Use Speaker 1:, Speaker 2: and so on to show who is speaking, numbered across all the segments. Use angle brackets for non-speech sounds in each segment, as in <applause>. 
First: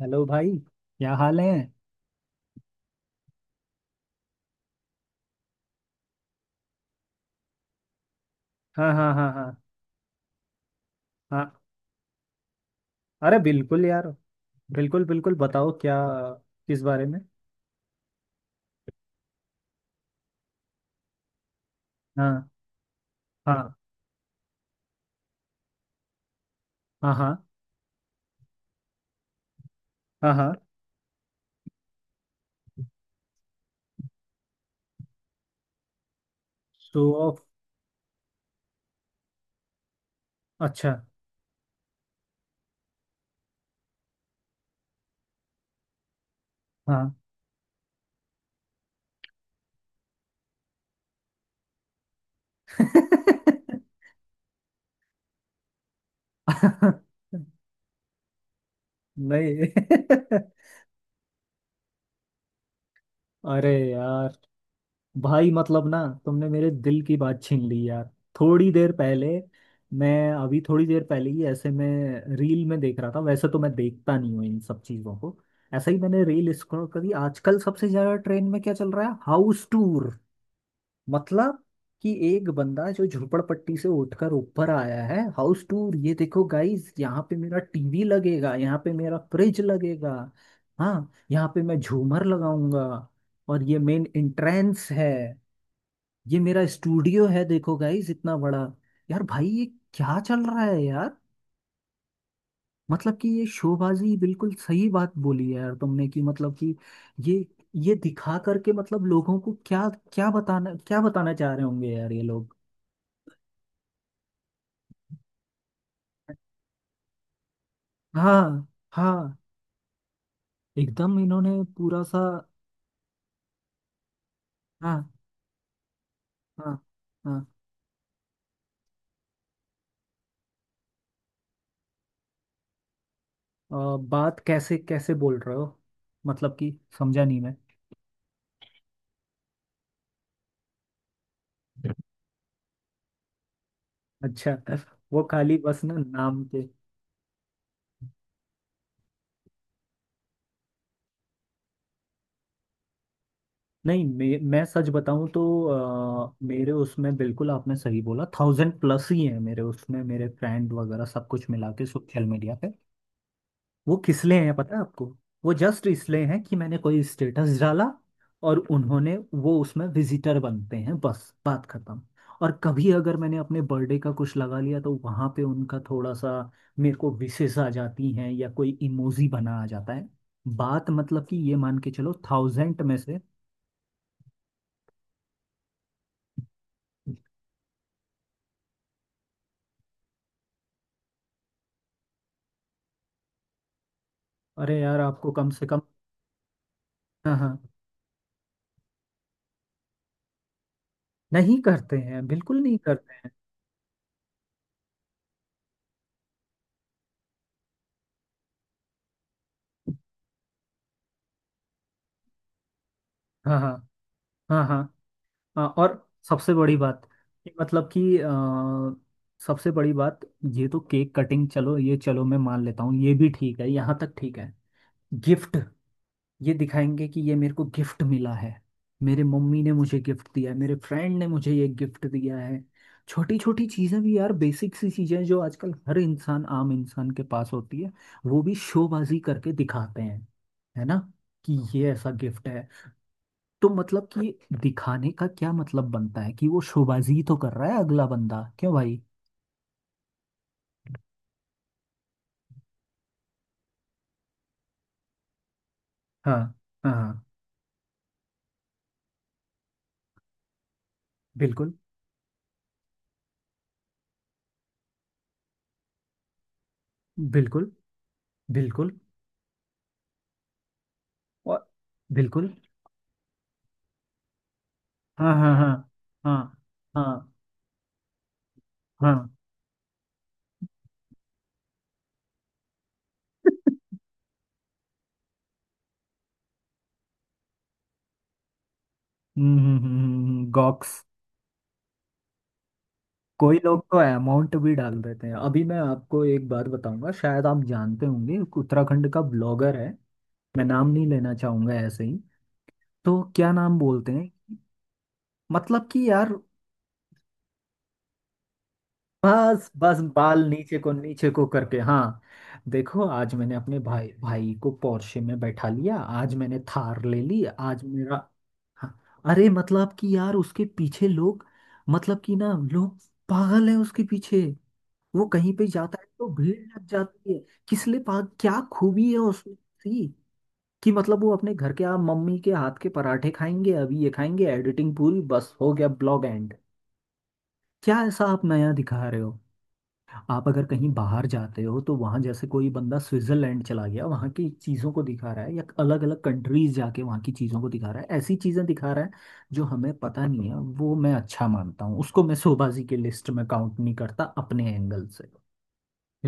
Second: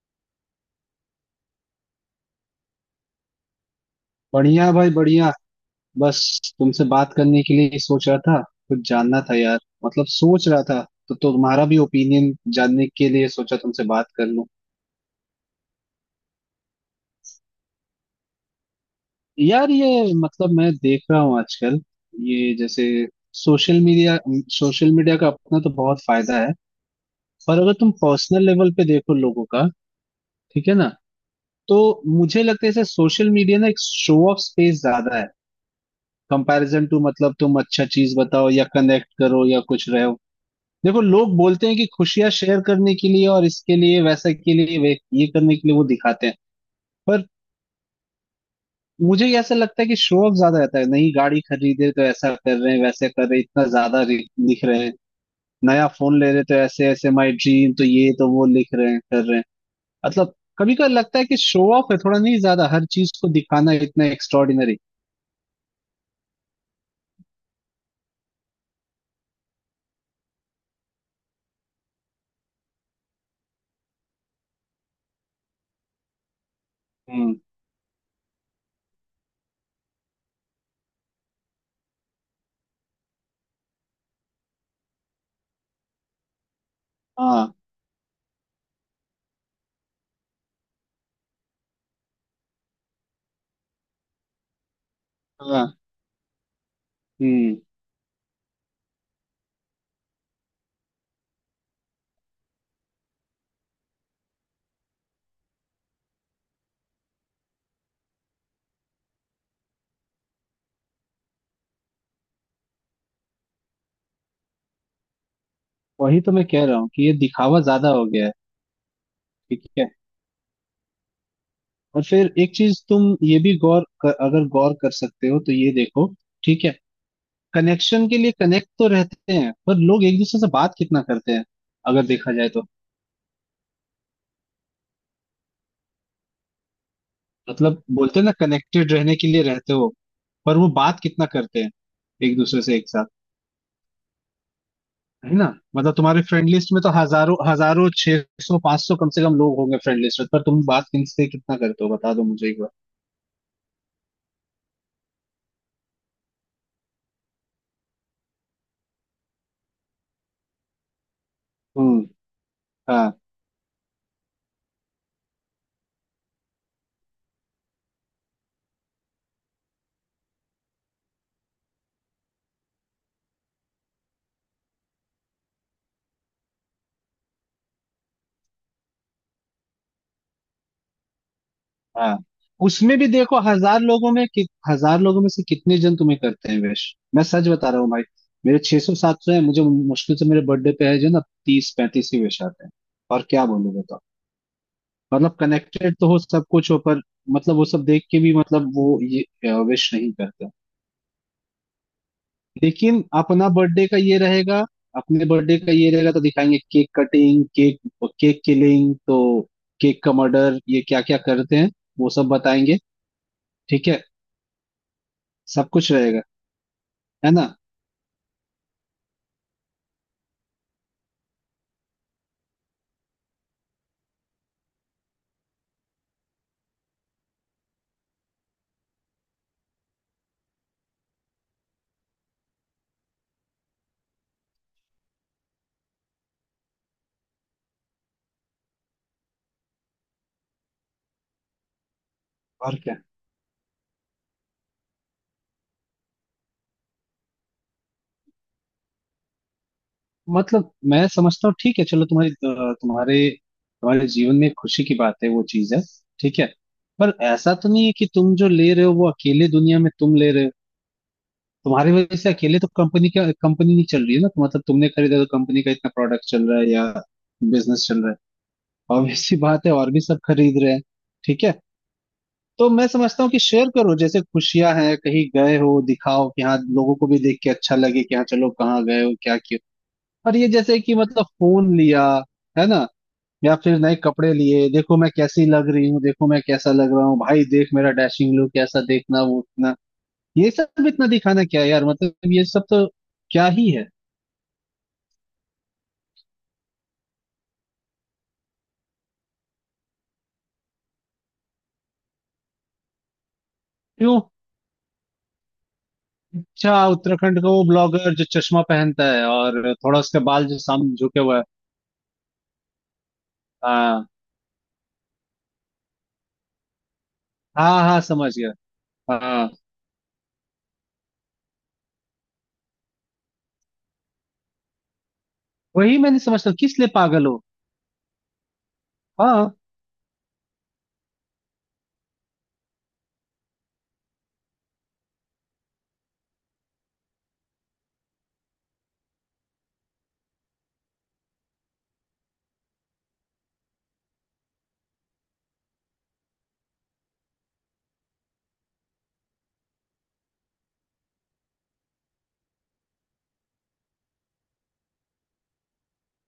Speaker 1: Hello भाई। क्या हाल है?
Speaker 2: बढ़िया भाई बढ़िया। बस तुमसे बात करने के लिए ही सोच रहा था। कुछ
Speaker 1: हाँ हाँ
Speaker 2: जानना
Speaker 1: हाँ
Speaker 2: था यार।
Speaker 1: हाँ
Speaker 2: मतलब सोच रहा था तो
Speaker 1: हाँ।
Speaker 2: तुम्हारा भी ओपिनियन जानने के लिए
Speaker 1: अरे
Speaker 2: सोचा
Speaker 1: बिल्कुल
Speaker 2: तुमसे
Speaker 1: यार।
Speaker 2: बात कर लूं।
Speaker 1: बिल्कुल बिल्कुल बताओ, क्या, किस बारे में?
Speaker 2: यार ये मतलब मैं देख रहा हूँ आजकल
Speaker 1: हाँ
Speaker 2: ये जैसे
Speaker 1: हाँ
Speaker 2: सोशल मीडिया सोशल मीडिया का अपना तो बहुत फायदा है।
Speaker 1: हाँ हाँ
Speaker 2: पर अगर तुम पर्सनल लेवल पे देखो लोगों का,
Speaker 1: हाँ हाँ।
Speaker 2: ठीक है ना? तो मुझे लगता है जैसे सोशल मीडिया ना एक शो ऑफ स्पेस ज्यादा है कंपैरिजन टू,
Speaker 1: शो
Speaker 2: मतलब
Speaker 1: ऑफ,
Speaker 2: तुम अच्छा चीज बताओ या कनेक्ट करो या कुछ रहो।
Speaker 1: अच्छा।
Speaker 2: देखो लोग बोलते हैं कि खुशियां शेयर करने के लिए और इसके लिए वैसा के लिए वे ये करने के लिए वो दिखाते हैं।
Speaker 1: हाँ।
Speaker 2: पर मुझे ये ऐसा लगता है कि शो ऑफ ज्यादा रहता है। नई गाड़ी खरीदे तो ऐसा कर रहे हैं वैसे कर रहे हैं, इतना ज्यादा
Speaker 1: <laughs>
Speaker 2: लिख रहे हैं। नया फोन ले रहे तो ऐसे ऐसे माई ड्रीम, तो ये तो वो लिख रहे हैं कर रहे हैं।
Speaker 1: नहीं।
Speaker 2: मतलब कभी कभी लगता है कि शो ऑफ है थोड़ा नहीं ज्यादा, हर चीज को
Speaker 1: <laughs> अरे
Speaker 2: दिखाना इतना
Speaker 1: यार,
Speaker 2: एक्स्ट्रॉर्डिनरी।
Speaker 1: भाई मतलब ना, तुमने मेरे दिल की बात छीन ली यार। थोड़ी देर पहले, मैं अभी थोड़ी देर पहले ही ऐसे में रील में देख रहा था। वैसे तो मैं देखता नहीं हूँ इन सब चीज़ों को। ऐसे ही मैंने रील स्क्रॉल करी।
Speaker 2: हम्म।
Speaker 1: आजकल सबसे ज़्यादा ट्रेंड में क्या चल रहा है? House tour. मतलब कि एक बंदा जो झोपड़पट्टी से उठकर ऊपर आया है, हाउस टूर। ये देखो गाइस, यहाँ पे
Speaker 2: हाँ
Speaker 1: मेरा टीवी लगेगा, यहाँ पे मेरा फ्रिज लगेगा। हाँ, यहाँ पे मैं झूमर लगाऊंगा, और ये मेन एंट्रेंस है।
Speaker 2: हाँ।
Speaker 1: ये मेरा स्टूडियो है,
Speaker 2: हम्म।
Speaker 1: देखो गाइस इतना बड़ा। यार भाई, ये क्या चल रहा है यार। मतलब कि ये शोबाजी, बिल्कुल सही बात बोली है यार तुमने। कि मतलब कि ये ये दिखा करके मतलब लोगों को क्या क्या बताना, क्या बताना चाह रहे होंगे यार ये लोग।
Speaker 2: वही तो मैं कह रहा हूँ कि ये दिखावा ज्यादा हो गया है,
Speaker 1: हाँ हाँ।
Speaker 2: ठीक है।
Speaker 1: एकदम इन्होंने पूरा
Speaker 2: और
Speaker 1: सा।
Speaker 2: फिर एक चीज तुम ये भी गौर कर, अगर गौर कर
Speaker 1: हाँ
Speaker 2: सकते हो तो ये देखो, ठीक है।
Speaker 1: हाँ हाँ।
Speaker 2: कनेक्शन के लिए कनेक्ट तो रहते हैं पर लोग एक दूसरे से बात कितना करते हैं अगर देखा जाए तो।
Speaker 1: अ, बात कैसे कैसे बोल रहे हो? मतलब कि समझा नहीं मैं।
Speaker 2: मतलब बोलते हैं ना कनेक्टेड रहने के लिए रहते हो, पर वो बात कितना करते हैं एक दूसरे से एक साथ,
Speaker 1: अच्छा, वो
Speaker 2: है ना?
Speaker 1: खाली बस ना
Speaker 2: मतलब तुम्हारे
Speaker 1: नाम
Speaker 2: फ्रेंड
Speaker 1: के।
Speaker 2: लिस्ट में तो हजारों हजारों, 600 500 कम से कम लोग होंगे फ्रेंड लिस्ट में, पर तुम बात किनसे कितना करते हो बता दो मुझे एक बार।
Speaker 1: नहीं, मैं सच बताऊं तो मेरे उसमें बिल्कुल आपने सही बोला, थाउजेंड प्लस ही है मेरे उसमें, मेरे फ्रेंड वगैरह सब कुछ मिला के
Speaker 2: हम्म।
Speaker 1: सोशल मीडिया पे।
Speaker 2: हाँ।
Speaker 1: वो किस लिए हैं पता है आपको? वो जस्ट इसलिए हैं कि मैंने कोई स्टेटस डाला, और उन्होंने वो उसमें विजिटर बनते हैं, बस बात खत्म। और कभी अगर मैंने अपने बर्थडे का कुछ लगा लिया, तो वहां पे उनका थोड़ा सा मेरे को विशेष आ जाती हैं, या कोई इमोजी बना आ जाता है। बात मतलब कि ये मान के चलो,
Speaker 2: हाँ
Speaker 1: थाउजेंड में
Speaker 2: उसमें भी
Speaker 1: से।
Speaker 2: देखो 1000 लोगों में 1000 लोगों में से कितने जन तुम्हें करते हैं विश। मैं सच बता रहा हूँ भाई, मेरे 600 सौ 700 है, मुझे मुश्किल से मेरे बर्थडे पे है जो ना 30 35 ही विश आते हैं। और क्या बोलूं बताओ।
Speaker 1: अरे यार, आपको
Speaker 2: मतलब
Speaker 1: कम से कम।
Speaker 2: कनेक्टेड तो हो सब कुछ हो पर
Speaker 1: हाँ
Speaker 2: मतलब
Speaker 1: हाँ।
Speaker 2: वो सब देख के भी मतलब वो ये विश नहीं करते।
Speaker 1: नहीं करते हैं, बिल्कुल नहीं
Speaker 2: लेकिन
Speaker 1: करते हैं।
Speaker 2: अपना बर्थडे का ये रहेगा, अपने बर्थडे का ये रहेगा तो दिखाएंगे cake cutting, cake, cake killing तो, केक का मर्डर, ये क्या क्या करते हैं वो सब बताएंगे,
Speaker 1: हाँ हाँ
Speaker 2: ठीक है,
Speaker 1: हाँ हाँ। हाँ,
Speaker 2: सब कुछ
Speaker 1: और
Speaker 2: रहेगा,
Speaker 1: सबसे बड़ी बात,
Speaker 2: है ना?
Speaker 1: कि मतलब कि सबसे बड़ी बात, ये तो केक कटिंग, चलो ये चलो मैं मान लेता हूँ, ये भी ठीक है, यहाँ तक ठीक है। गिफ्ट, ये दिखाएंगे कि ये मेरे को गिफ्ट मिला है, मेरे मम्मी ने मुझे गिफ्ट दिया है, मेरे फ्रेंड ने मुझे ये गिफ्ट दिया है। छोटी छोटी चीज़ें भी यार, बेसिक सी चीज़ें जो आजकल हर इंसान, आम इंसान के पास होती है, वो भी शोबाजी करके दिखाते हैं। है ना, कि ये ऐसा गिफ्ट है।
Speaker 2: और क्या,
Speaker 1: तो मतलब कि दिखाने का क्या मतलब बनता है, कि वो शोबाजी तो कर रहा है, अगला बंदा क्यों भाई?
Speaker 2: मतलब मैं समझता हूँ, ठीक है चलो, तुम्हारे तुम्हारे तुम्हारे जीवन में खुशी की बात है वो चीज है,
Speaker 1: हाँ
Speaker 2: ठीक है।
Speaker 1: हाँ
Speaker 2: पर
Speaker 1: हाँ।
Speaker 2: ऐसा तो नहीं है कि तुम जो ले रहे हो वो अकेले दुनिया में तुम ले रहे हो।
Speaker 1: बिल्कुल
Speaker 2: तुम्हारी वजह से अकेले तो कंपनी का कंपनी नहीं चल रही है ना, तो मतलब तुमने खरीदा तो कंपनी का इतना प्रोडक्ट चल रहा है या
Speaker 1: बिल्कुल
Speaker 2: बिजनेस चल रहा
Speaker 1: बिल्कुल।
Speaker 2: है, ऑब्वियस सी बात है, और भी सब खरीद रहे हैं, ठीक है।
Speaker 1: और बिल्कुल।
Speaker 2: तो मैं समझता हूँ कि शेयर करो, जैसे खुशियां हैं कहीं
Speaker 1: हाँ हाँ
Speaker 2: गए
Speaker 1: हाँ
Speaker 2: हो, दिखाओ
Speaker 1: हाँ
Speaker 2: कि हाँ लोगों को भी
Speaker 1: हाँ
Speaker 2: देख के अच्छा लगे कि हाँ चलो कहाँ गए हो
Speaker 1: हाँ।
Speaker 2: क्या किया। और ये जैसे कि मतलब फोन लिया है ना, या
Speaker 1: हम्म
Speaker 2: फिर नए कपड़े लिए, देखो मैं कैसी लग रही हूँ, देखो मैं कैसा लग रहा हूँ, भाई देख मेरा डैशिंग लुक कैसा, देखना वो उतना, ये सब
Speaker 1: गॉक्स।
Speaker 2: इतना दिखाना क्या है यार, मतलब ये सब तो क्या
Speaker 1: कोई
Speaker 2: ही
Speaker 1: लोग
Speaker 2: है।
Speaker 1: तो अमाउंट भी डाल देते हैं। अभी मैं आपको एक बात बताऊंगा, शायद आप जानते होंगे। एक उत्तराखंड का ब्लॉगर है, मैं नाम नहीं लेना चाहूंगा ऐसे ही। तो क्या नाम बोलते
Speaker 2: क्यों?
Speaker 1: हैं, मतलब कि यार।
Speaker 2: अच्छा उत्तराखंड का वो ब्लॉगर जो चश्मा पहनता है
Speaker 1: बस
Speaker 2: और
Speaker 1: बस,
Speaker 2: थोड़ा उसके
Speaker 1: बाल
Speaker 2: बाल जो सामने झुके
Speaker 1: नीचे
Speaker 2: हुए हैं।
Speaker 1: को करके, हाँ। देखो, आज मैंने अपने भाई
Speaker 2: हाँ
Speaker 1: भाई को पोर्शे में बैठा लिया, आज मैंने थार ले ली,
Speaker 2: हाँ
Speaker 1: आज
Speaker 2: हाँ
Speaker 1: मेरा।
Speaker 2: समझ गया।
Speaker 1: हाँ। अरे
Speaker 2: हाँ।
Speaker 1: मतलब कि यार उसके पीछे लोग, मतलब कि ना, लोग पागल है उसके पीछे, वो कहीं पे जाता
Speaker 2: वही
Speaker 1: है
Speaker 2: मैंने
Speaker 1: तो
Speaker 2: समझता
Speaker 1: भीड़
Speaker 2: किस
Speaker 1: लग
Speaker 2: लिए पागल
Speaker 1: जाती है।
Speaker 2: हो?
Speaker 1: किस लिए पाग, क्या खूबी है
Speaker 2: हाँ।
Speaker 1: उसमें सी? कि मतलब वो अपने घर के, आप, मम्मी के हाथ के पराठे खाएंगे, अभी ये खाएंगे, एडिटिंग पूरी, बस हो गया ब्लॉग एंड। क्या ऐसा आप नया दिखा रहे हो? आप अगर कहीं बाहर जाते हो तो वहाँ, जैसे कोई बंदा स्विट्जरलैंड चला गया वहाँ की चीज़ों को दिखा रहा है, या अलग अलग कंट्रीज जाके वहाँ की चीज़ों को दिखा रहा है, ऐसी चीज़ें दिखा रहा है जो हमें पता नहीं है, वो मैं अच्छा मानता हूँ उसको, मैं शोबाजी की लिस्ट में काउंट नहीं करता अपने एंगल से।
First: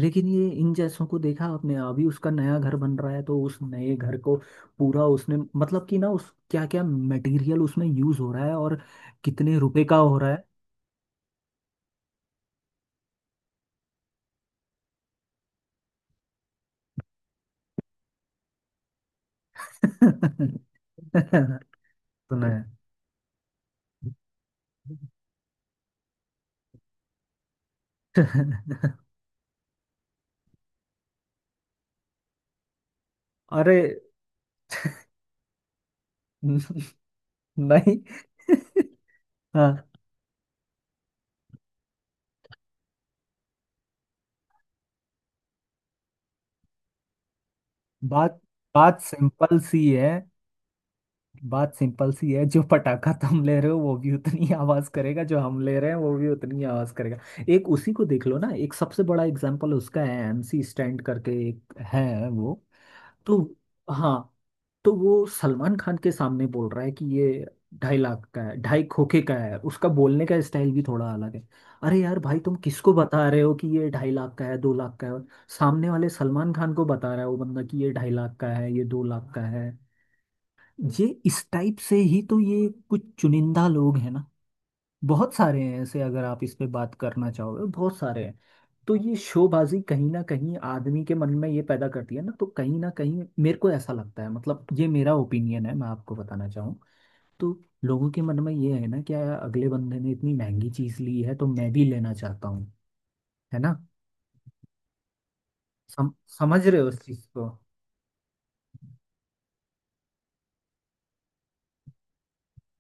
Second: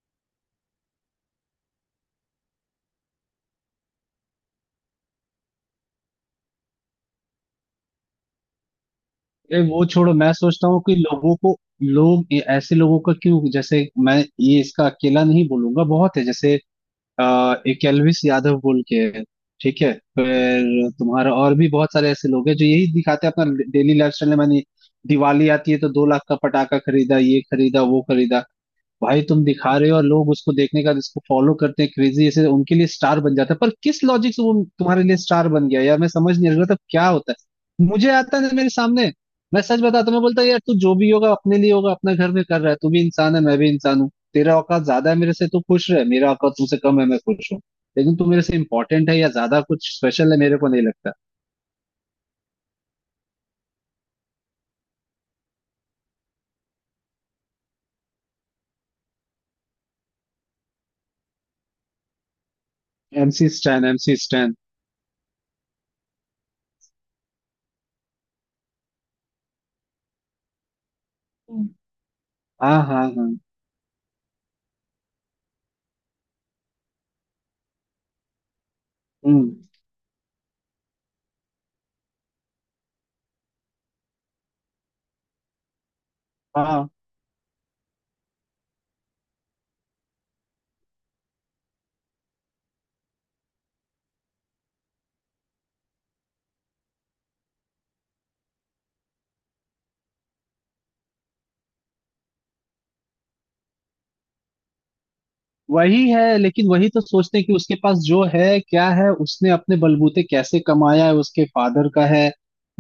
Speaker 1: लेकिन ये इन जैसों को देखा आपने, अभी उसका नया घर बन रहा है, तो उस नए घर को पूरा उसने मतलब कि ना, उस, क्या क्या मटेरियल उसमें यूज हो रहा है, और कितने रुपए
Speaker 2: वो
Speaker 1: का
Speaker 2: छोड़ो,
Speaker 1: हो
Speaker 2: मैं
Speaker 1: रहा
Speaker 2: सोचता हूँ कि लोगों को, लोग ऐसे लोगों का क्यों, जैसे मैं ये इसका अकेला नहीं बोलूंगा, बहुत है जैसे एक एल्विस यादव बोल के है, ठीक है,
Speaker 1: है।
Speaker 2: फिर तुम्हारा और भी बहुत सारे
Speaker 1: <laughs>
Speaker 2: ऐसे लोग
Speaker 1: सुना
Speaker 2: हैं जो यही दिखाते हैं अपना डेली लाइफ स्टाइल। मैंने, दिवाली आती है तो 2 लाख का पटाखा खरीदा ये खरीदा वो खरीदा।
Speaker 1: है। <laughs>
Speaker 2: भाई तुम दिखा रहे हो और लोग उसको देखने का इसको फॉलो करते हैं क्रेजी ऐसे, उनके लिए स्टार बन जाता है, पर
Speaker 1: अरे।
Speaker 2: किस लॉजिक से वो तुम्हारे लिए स्टार बन गया यार, मैं समझ नहीं आ रहा था
Speaker 1: <laughs>
Speaker 2: क्या होता है
Speaker 1: नहीं।
Speaker 2: मुझे, आता ना मेरे
Speaker 1: <laughs>
Speaker 2: सामने। मैं सच
Speaker 1: हाँ।
Speaker 2: बताता हूं, मैं बोलता यार तू जो भी होगा अपने लिए होगा, अपना घर में कर रहा है, तू भी इंसान है मैं भी इंसान हूँ, तेरा औकात ज्यादा है मेरे से तू खुश रहे, मेरा औकात तुमसे कम है मैं खुश हूँ, लेकिन तू
Speaker 1: बात
Speaker 2: मेरे से
Speaker 1: बात
Speaker 2: इंपॉर्टेंट है या
Speaker 1: सिंपल
Speaker 2: ज्यादा
Speaker 1: सी
Speaker 2: कुछ
Speaker 1: है,
Speaker 2: स्पेशल है मेरे को नहीं लगता।
Speaker 1: बात सिंपल सी है, जो पटाखा तुम ले रहे हो वो भी उतनी <laughs> आवाज करेगा, जो हम ले रहे हैं वो भी उतनी आवाज करेगा। एक उसी को देख लो ना, एक सबसे बड़ा एग्जांपल उसका है, एमसी स्टैंड करके एक है वो। तो
Speaker 2: एमसी स्टैन, एमसी
Speaker 1: हाँ,
Speaker 2: स्टैन।
Speaker 1: तो वो सलमान खान के सामने बोल रहा है कि ये 2.5 लाख का है, ढाई खोखे का है, उसका बोलने का स्टाइल भी थोड़ा अलग है।
Speaker 2: हम्म।
Speaker 1: अरे यार भाई, तुम
Speaker 2: हाँ
Speaker 1: किसको
Speaker 2: हाँ
Speaker 1: बता
Speaker 2: हाँ।
Speaker 1: रहे हो कि ये 2.5 लाख का है, 2 लाख का है। सामने वाले सलमान खान को बता रहा है वो बंदा, कि ये 2.5 लाख का है, ये 2 लाख का
Speaker 2: हम्म।
Speaker 1: है। ये इस टाइप से ही तो, ये कुछ चुनिंदा लोग हैं ना, बहुत सारे हैं ऐसे, अगर आप इस पे
Speaker 2: हाँ
Speaker 1: बात करना चाहोगे बहुत सारे हैं। तो ये शोबाजी कहीं ना कहीं आदमी के मन में ये पैदा करती है ना, तो कहीं ना कहीं मेरे को ऐसा लगता है, मतलब ये मेरा ओपिनियन है, मैं आपको बताना चाहूँ तो, लोगों के मन में ये है ना, कि यार अगले बंदे ने इतनी महंगी चीज ली है तो मैं भी लेना चाहता हूँ, है ना।
Speaker 2: वही
Speaker 1: सम,
Speaker 2: है,
Speaker 1: समझ
Speaker 2: लेकिन
Speaker 1: रहे हो
Speaker 2: वही
Speaker 1: उस
Speaker 2: तो
Speaker 1: चीज
Speaker 2: सोचते
Speaker 1: को?
Speaker 2: हैं कि उसके पास जो है क्या है, उसने अपने बलबूते कैसे कमाया है, उसके फादर का है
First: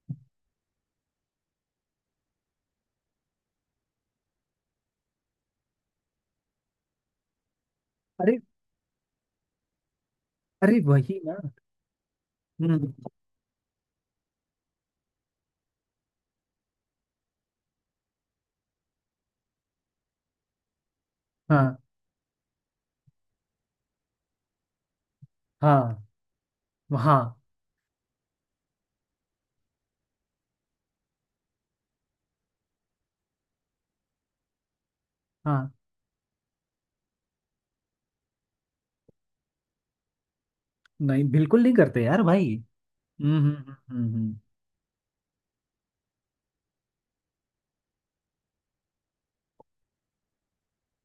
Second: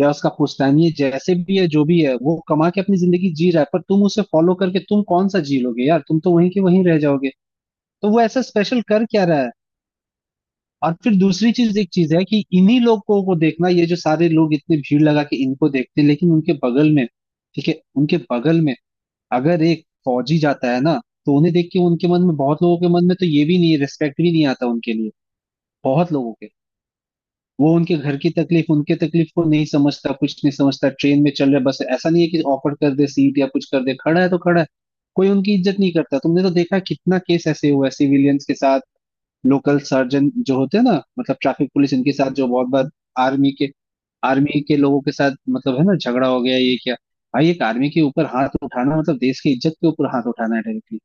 Speaker 2: या उसका पुश्तैनी है, जैसे भी है जो भी है, वो कमा के अपनी जिंदगी जी रहा है, पर तुम उसे फॉलो करके तुम कौन सा जी लोगे यार, तुम तो वहीं के वहीं रह जाओगे, तो वो
Speaker 1: अरे,
Speaker 2: ऐसा स्पेशल कर क्या रहा है।
Speaker 1: अरे
Speaker 2: और फिर
Speaker 1: वही ना।
Speaker 2: दूसरी चीज एक चीज है कि इन्हीं
Speaker 1: हम्म।
Speaker 2: लोगों को देखना, ये जो सारे लोग इतने भीड़ लगा के इनको देखते हैं, लेकिन उनके बगल में, ठीक है, उनके बगल में अगर एक फौजी जाता है ना, तो उन्हें देख
Speaker 1: हाँ
Speaker 2: के उनके मन में, बहुत लोगों के मन में तो ये भी नहीं, रिस्पेक्ट भी नहीं आता उनके लिए,
Speaker 1: हाँ
Speaker 2: बहुत लोगों के।
Speaker 1: हाँ
Speaker 2: वो उनके घर की तकलीफ, उनके तकलीफ को नहीं समझता, कुछ नहीं समझता। ट्रेन में चल रहा है, बस ऐसा नहीं है कि ऑफर कर दे सीट या कुछ कर दे, खड़ा है तो खड़ा है। कोई उनकी
Speaker 1: हाँ।
Speaker 2: इज्जत नहीं करता, तुमने तो देखा है कितना केस ऐसे हुआ है सिविलियंस के साथ, लोकल सर्जन जो होते हैं ना,
Speaker 1: नहीं,
Speaker 2: मतलब
Speaker 1: बिल्कुल
Speaker 2: ट्रैफिक
Speaker 1: नहीं
Speaker 2: पुलिस
Speaker 1: करते
Speaker 2: इनके
Speaker 1: यार
Speaker 2: साथ
Speaker 1: भाई।
Speaker 2: जो बहुत बार,
Speaker 1: हम्म
Speaker 2: आर्मी
Speaker 1: हम्म
Speaker 2: के
Speaker 1: हम्म हम्म, हम्म।
Speaker 2: आर्मी के लोगों के साथ मतलब है ना झगड़ा हो गया, ये क्या, भाई एक आर्मी के ऊपर हाथ उठाना मतलब देश की इज्जत के ऊपर हाथ उठाना है डायरेक्टली।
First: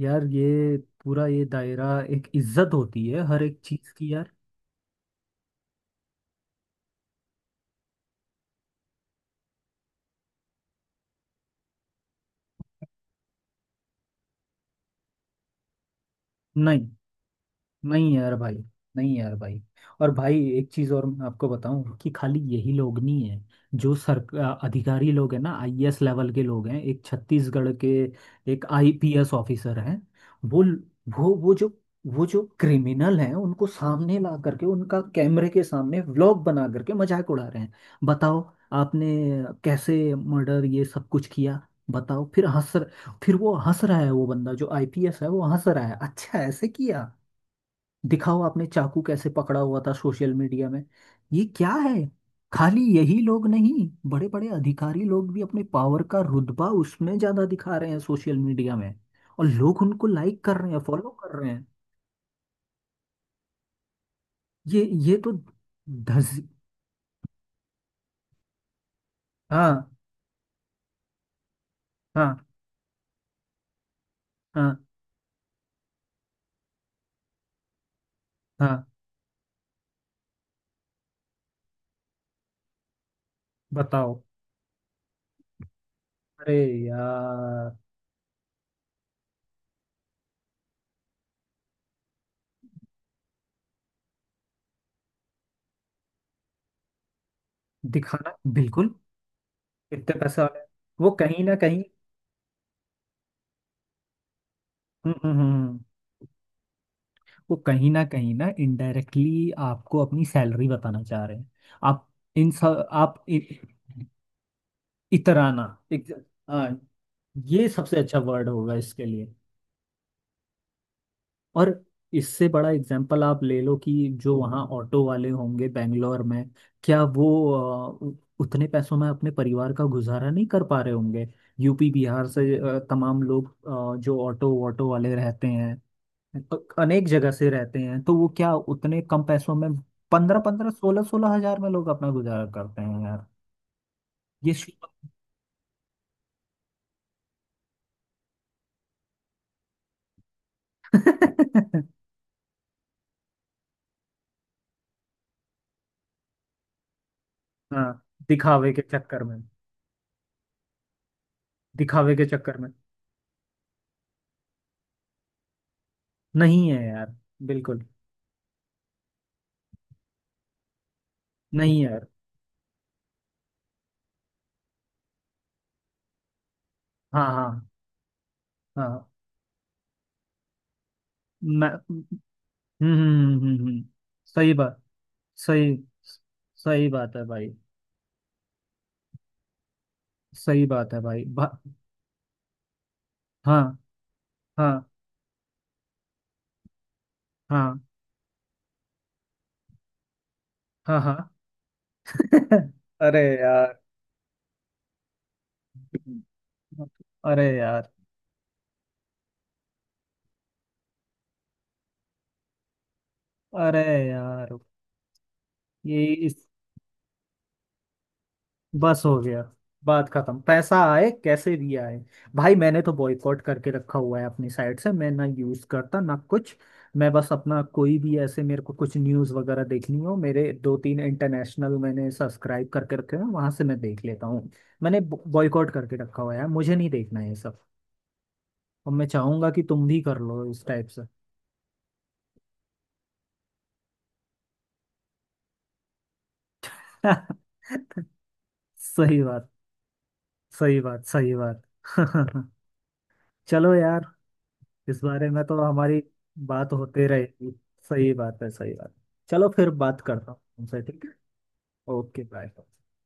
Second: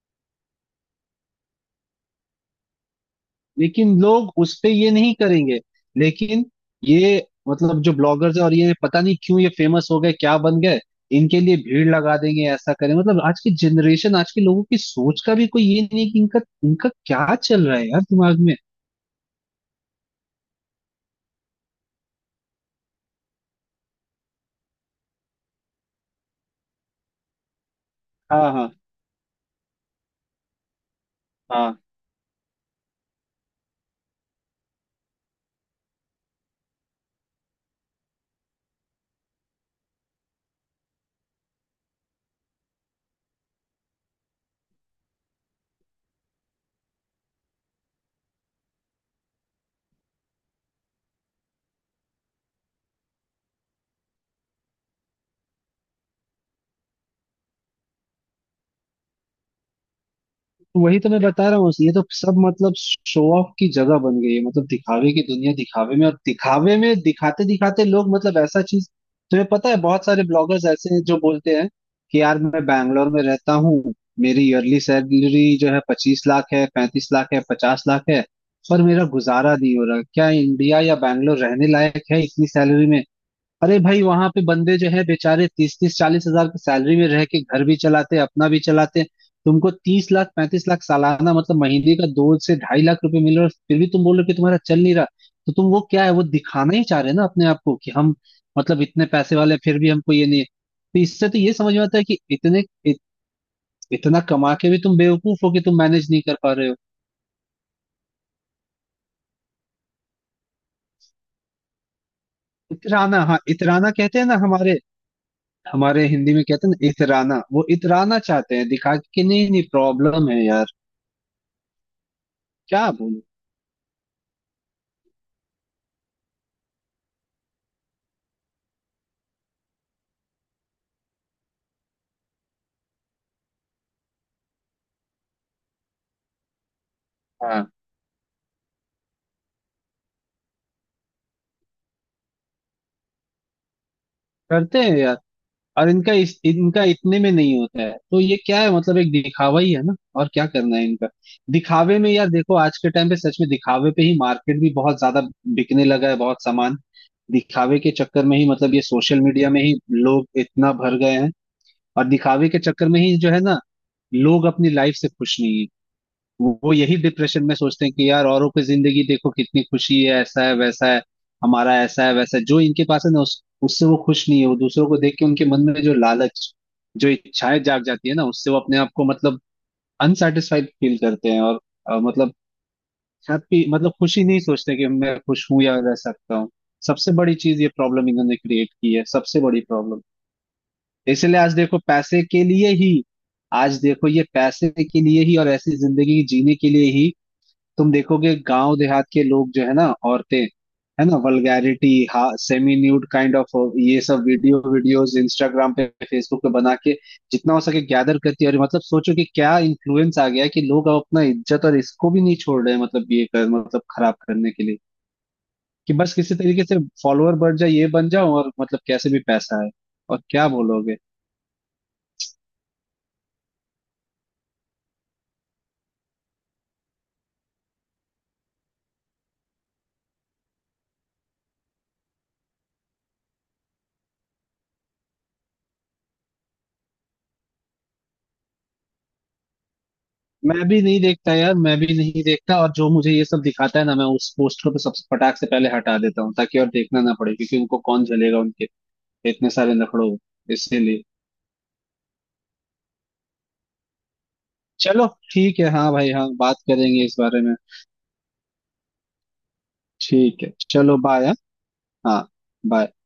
Speaker 1: यार ये पूरा ये दायरा, एक इज्जत होती है हर एक चीज
Speaker 2: लेकिन
Speaker 1: की यार।
Speaker 2: लोग उस पे ये नहीं करेंगे, लेकिन ये, मतलब जो ब्लॉगर्स है और ये पता नहीं क्यों ये फेमस हो गए क्या बन गए, इनके लिए भीड़ लगा देंगे ऐसा करें, मतलब आज की जनरेशन आज के लोगों की सोच का भी कोई ये नहीं है कि इनका
Speaker 1: नहीं।
Speaker 2: इनका क्या चल रहा है यार
Speaker 1: नहीं यार
Speaker 2: दिमाग
Speaker 1: भाई।
Speaker 2: में।
Speaker 1: नहीं यार भाई। और भाई, एक चीज़ और मैं आपको बताऊं, कि खाली यही लोग नहीं है। जो सर, अधिकारी लोग हैं ना, आईएएस लेवल के लोग हैं, एक छत्तीसगढ़ के
Speaker 2: हाँ
Speaker 1: एक
Speaker 2: हाँ
Speaker 1: आईपीएस ऑफिसर हैं। वो वो जो,
Speaker 2: हाँ।
Speaker 1: वो जो क्रिमिनल हैं उनको सामने ला करके उनका कैमरे के सामने व्लॉग बना करके मजाक उड़ा रहे हैं। बताओ आपने कैसे मर्डर ये सब कुछ किया, बताओ। फिर हंस, फिर वो हंस रहा है, वो बंदा जो आईपीएस है वो हंस रहा है, अच्छा ऐसे किया, दिखाओ, आपने चाकू कैसे पकड़ा हुआ था, सोशल मीडिया में। ये क्या है? खाली यही लोग नहीं, बड़े बड़े अधिकारी लोग भी अपने पावर का रुतबा उसमें ज्यादा दिखा रहे हैं सोशल मीडिया में, और लोग उनको लाइक कर रहे हैं,
Speaker 2: तो वही तो
Speaker 1: फॉलो
Speaker 2: मैं
Speaker 1: कर
Speaker 2: बता
Speaker 1: रहे
Speaker 2: रहा
Speaker 1: हैं।
Speaker 2: हूँ, ये तो सब मतलब शो ऑफ की जगह बन गई है, मतलब
Speaker 1: ये
Speaker 2: दिखावे
Speaker 1: ये
Speaker 2: की
Speaker 1: तो
Speaker 2: दुनिया, दिखावे में, और
Speaker 1: धस।
Speaker 2: दिखावे में दिखाते दिखाते लोग मतलब ऐसा चीज। तुम्हें पता है
Speaker 1: हाँ
Speaker 2: बहुत सारे ब्लॉगर्स ऐसे हैं जो बोलते हैं कि
Speaker 1: हाँ
Speaker 2: यार मैं बैंगलोर में रहता हूँ, मेरी
Speaker 1: हाँ
Speaker 2: ईयरली सैलरी जो है 25 लाख है 35 लाख है 50 लाख है, पर
Speaker 1: हाँ।
Speaker 2: मेरा गुजारा नहीं हो रहा, क्या इंडिया या बैंगलोर रहने लायक है इतनी सैलरी में। अरे भाई
Speaker 1: बताओ,
Speaker 2: वहां पे बंदे जो है बेचारे 30 30 40 हजार
Speaker 1: अरे
Speaker 2: की सैलरी में रह के घर
Speaker 1: यार।
Speaker 2: भी चलाते अपना भी चलाते। तुमको 30 लाख 35 लाख सालाना, मतलब महीने का दो से 2.5 लाख रुपए मिल रहा है, और फिर भी तुम बोल रहे हो कि तुम्हारा चल नहीं रहा, तो तुम वो क्या है वो दिखाना ही चाह रहे हैं ना अपने आप को कि हम
Speaker 1: दिखाना,
Speaker 2: मतलब
Speaker 1: बिल्कुल।
Speaker 2: इतने पैसे वाले हैं, फिर भी हमको
Speaker 1: इतने
Speaker 2: ये नहीं
Speaker 1: पैसे
Speaker 2: है,
Speaker 1: वाले,
Speaker 2: तो
Speaker 1: वो
Speaker 2: इससे तो
Speaker 1: कहीं
Speaker 2: ये
Speaker 1: ना
Speaker 2: समझ में
Speaker 1: कहीं।
Speaker 2: आता है कि इतना कमा के भी तुम
Speaker 1: हम्म हम्म
Speaker 2: बेवकूफ हो
Speaker 1: हम्म
Speaker 2: कि तुम
Speaker 1: हम्म।
Speaker 2: मैनेज नहीं कर पा रहे हो।
Speaker 1: वो कहीं ना इनडायरेक्टली आपको अपनी सैलरी बताना चाह रहे हैं। आप इन सब
Speaker 2: इतराना,
Speaker 1: आप
Speaker 2: हाँ इतराना कहते हैं ना हमारे,
Speaker 1: इतराना।
Speaker 2: हमारे
Speaker 1: एक,
Speaker 2: हिंदी में कहते हैं
Speaker 1: हाँ,
Speaker 2: ना इतराना, वो
Speaker 1: ये सबसे अच्छा
Speaker 2: इतराना
Speaker 1: वर्ड
Speaker 2: चाहते हैं
Speaker 1: होगा
Speaker 2: दिखा
Speaker 1: इसके
Speaker 2: के
Speaker 1: लिए।
Speaker 2: कि नहीं नहीं प्रॉब्लम है यार।
Speaker 1: और इससे बड़ा
Speaker 2: क्या बोलूं।
Speaker 1: एग्जाम्पल आप ले लो, कि जो वहाँ ऑटो वाले होंगे बेंगलोर में, क्या वो अ, उ- उतने पैसों में अपने परिवार का गुजारा नहीं कर पा रहे होंगे, यूपी बिहार से तमाम लोग, जो ऑटो ऑटो वाले रहते हैं, तो अनेक जगह से
Speaker 2: हाँ
Speaker 1: रहते हैं, तो वो क्या उतने कम पैसों में, 15-15, 16-16 हजार में लोग अपना गुजारा करते हैं यार। ये
Speaker 2: करते
Speaker 1: शुभ।
Speaker 2: हैं यार, और इनका इतने में नहीं होता है तो ये क्या है मतलब एक दिखावा ही है ना, और क्या करना है इनका। दिखावे
Speaker 1: <laughs>
Speaker 2: में यार देखो आज के टाइम पे सच में दिखावे पे ही मार्केट भी बहुत ज्यादा बिकने लगा है, बहुत सामान दिखावे
Speaker 1: हाँ।
Speaker 2: के चक्कर में ही,
Speaker 1: दिखावे
Speaker 2: मतलब
Speaker 1: के
Speaker 2: ये सोशल
Speaker 1: चक्कर में,
Speaker 2: मीडिया में ही लोग इतना भर गए हैं। और
Speaker 1: दिखावे के
Speaker 2: दिखावे
Speaker 1: चक्कर
Speaker 2: के
Speaker 1: में।
Speaker 2: चक्कर में ही जो है ना, लोग अपनी लाइफ से खुश नहीं है। वो
Speaker 1: नहीं
Speaker 2: वो
Speaker 1: है
Speaker 2: यही
Speaker 1: यार,
Speaker 2: डिप्रेशन में
Speaker 1: बिल्कुल
Speaker 2: सोचते हैं कि यार औरों की जिंदगी देखो कितनी खुशी है ऐसा है वैसा है,
Speaker 1: नहीं
Speaker 2: हमारा
Speaker 1: है यार।
Speaker 2: ऐसा है वैसा है, जो इनके पास है ना उस उससे वो खुश नहीं है, वो दूसरों को देख के उनके मन में जो लालच, जो
Speaker 1: हाँ
Speaker 2: इच्छाएं
Speaker 1: हाँ
Speaker 2: जाग जाती है ना, उससे वो अपने आप को
Speaker 1: हाँ।
Speaker 2: मतलब अनसेटिस्फाइड फील करते हैं, और
Speaker 1: मैं, हम्म।
Speaker 2: मतलब
Speaker 1: हम्म हम्म,
Speaker 2: हैप्पी
Speaker 1: हम्म, हम्म।
Speaker 2: मतलब खुशी नहीं
Speaker 1: सही
Speaker 2: सोचते
Speaker 1: बात,
Speaker 2: कि मैं खुश हूं
Speaker 1: सही।
Speaker 2: या रह सकता हूँ।
Speaker 1: सही
Speaker 2: सबसे
Speaker 1: बात है
Speaker 2: बड़ी
Speaker 1: भाई।
Speaker 2: चीज ये प्रॉब्लम इन्होंने क्रिएट की है, सबसे बड़ी प्रॉब्लम।
Speaker 1: सही बात है भाई
Speaker 2: इसलिए आज देखो पैसे के लिए ही,
Speaker 1: हाँ
Speaker 2: आज देखो ये पैसे
Speaker 1: हाँ
Speaker 2: के लिए ही और ऐसी जिंदगी जीने के लिए ही
Speaker 1: हाँ
Speaker 2: तुम देखोगे गांव देहात के लोग जो है ना, औरतें,
Speaker 1: हाँ
Speaker 2: है
Speaker 1: हाँ।
Speaker 2: ना, वल्गैरिटी, हा,
Speaker 1: <laughs>
Speaker 2: सेमी न्यूड
Speaker 1: अरे
Speaker 2: काइंड ऑफ
Speaker 1: यार।
Speaker 2: ये सब वीडियोस इंस्टाग्राम पे फेसबुक पे बना के
Speaker 1: अरे
Speaker 2: जितना हो सके
Speaker 1: यार।
Speaker 2: गैदर करती है, और मतलब सोचो कि क्या इन्फ्लुएंस आ गया है कि लोग अब अपना इज्जत और इसको भी नहीं छोड़ रहे हैं, मतलब ये कर
Speaker 1: अरे
Speaker 2: मतलब खराब करने
Speaker 1: यार,
Speaker 2: के लिए कि
Speaker 1: ये
Speaker 2: बस किसी
Speaker 1: इस,
Speaker 2: तरीके से फॉलोअर बढ़ जाए ये बन जाओ और मतलब
Speaker 1: बस
Speaker 2: कैसे
Speaker 1: हो
Speaker 2: भी
Speaker 1: गया,
Speaker 2: पैसा है।
Speaker 1: बात
Speaker 2: और
Speaker 1: खत्म,
Speaker 2: क्या
Speaker 1: पैसा
Speaker 2: बोलोगे।
Speaker 1: आए कैसे भी आए। भाई मैंने तो बॉयकॉट करके रखा हुआ है अपनी साइड से, मैं ना यूज करता ना कुछ। मैं बस अपना कोई भी ऐसे, मेरे को कुछ न्यूज वगैरह देखनी हो, मेरे दो तीन इंटरनेशनल मैंने सब्सक्राइब करके रखे हैं, वहां से मैं देख लेता हूँ। मैंने बॉयकॉट करके रखा हुआ है, मुझे नहीं देखना है ये सब। और मैं चाहूंगा कि तुम भी कर लो इस
Speaker 2: मैं भी
Speaker 1: टाइप
Speaker 2: नहीं
Speaker 1: से।
Speaker 2: देखता यार, मैं भी नहीं देखता, और जो मुझे ये सब दिखाता है ना मैं उस पोस्टर पे सबसे फटाक से पहले हटा देता हूँ ताकि और देखना ना पड़े,
Speaker 1: <laughs>
Speaker 2: क्योंकि उनको कौन झलेगा उनके
Speaker 1: सही बात,
Speaker 2: इतने सारे नखड़ों,
Speaker 1: सही
Speaker 2: इसीलिए।
Speaker 1: बात, सही बात। <laughs> चलो यार, इस
Speaker 2: चलो।
Speaker 1: बारे में तो
Speaker 2: ठीक है, हाँ
Speaker 1: हमारी
Speaker 2: भाई हाँ बात
Speaker 1: बात
Speaker 2: करेंगे
Speaker 1: होते
Speaker 2: इस बारे
Speaker 1: रहेगी।
Speaker 2: में।
Speaker 1: सही बात है, सही बात है। चलो फिर बात करता हूँ
Speaker 2: ठीक है
Speaker 1: तुमसे,
Speaker 2: चलो,
Speaker 1: ठीक है।
Speaker 2: बाय। हाँ,
Speaker 1: ओके
Speaker 2: बाय।
Speaker 1: बाय।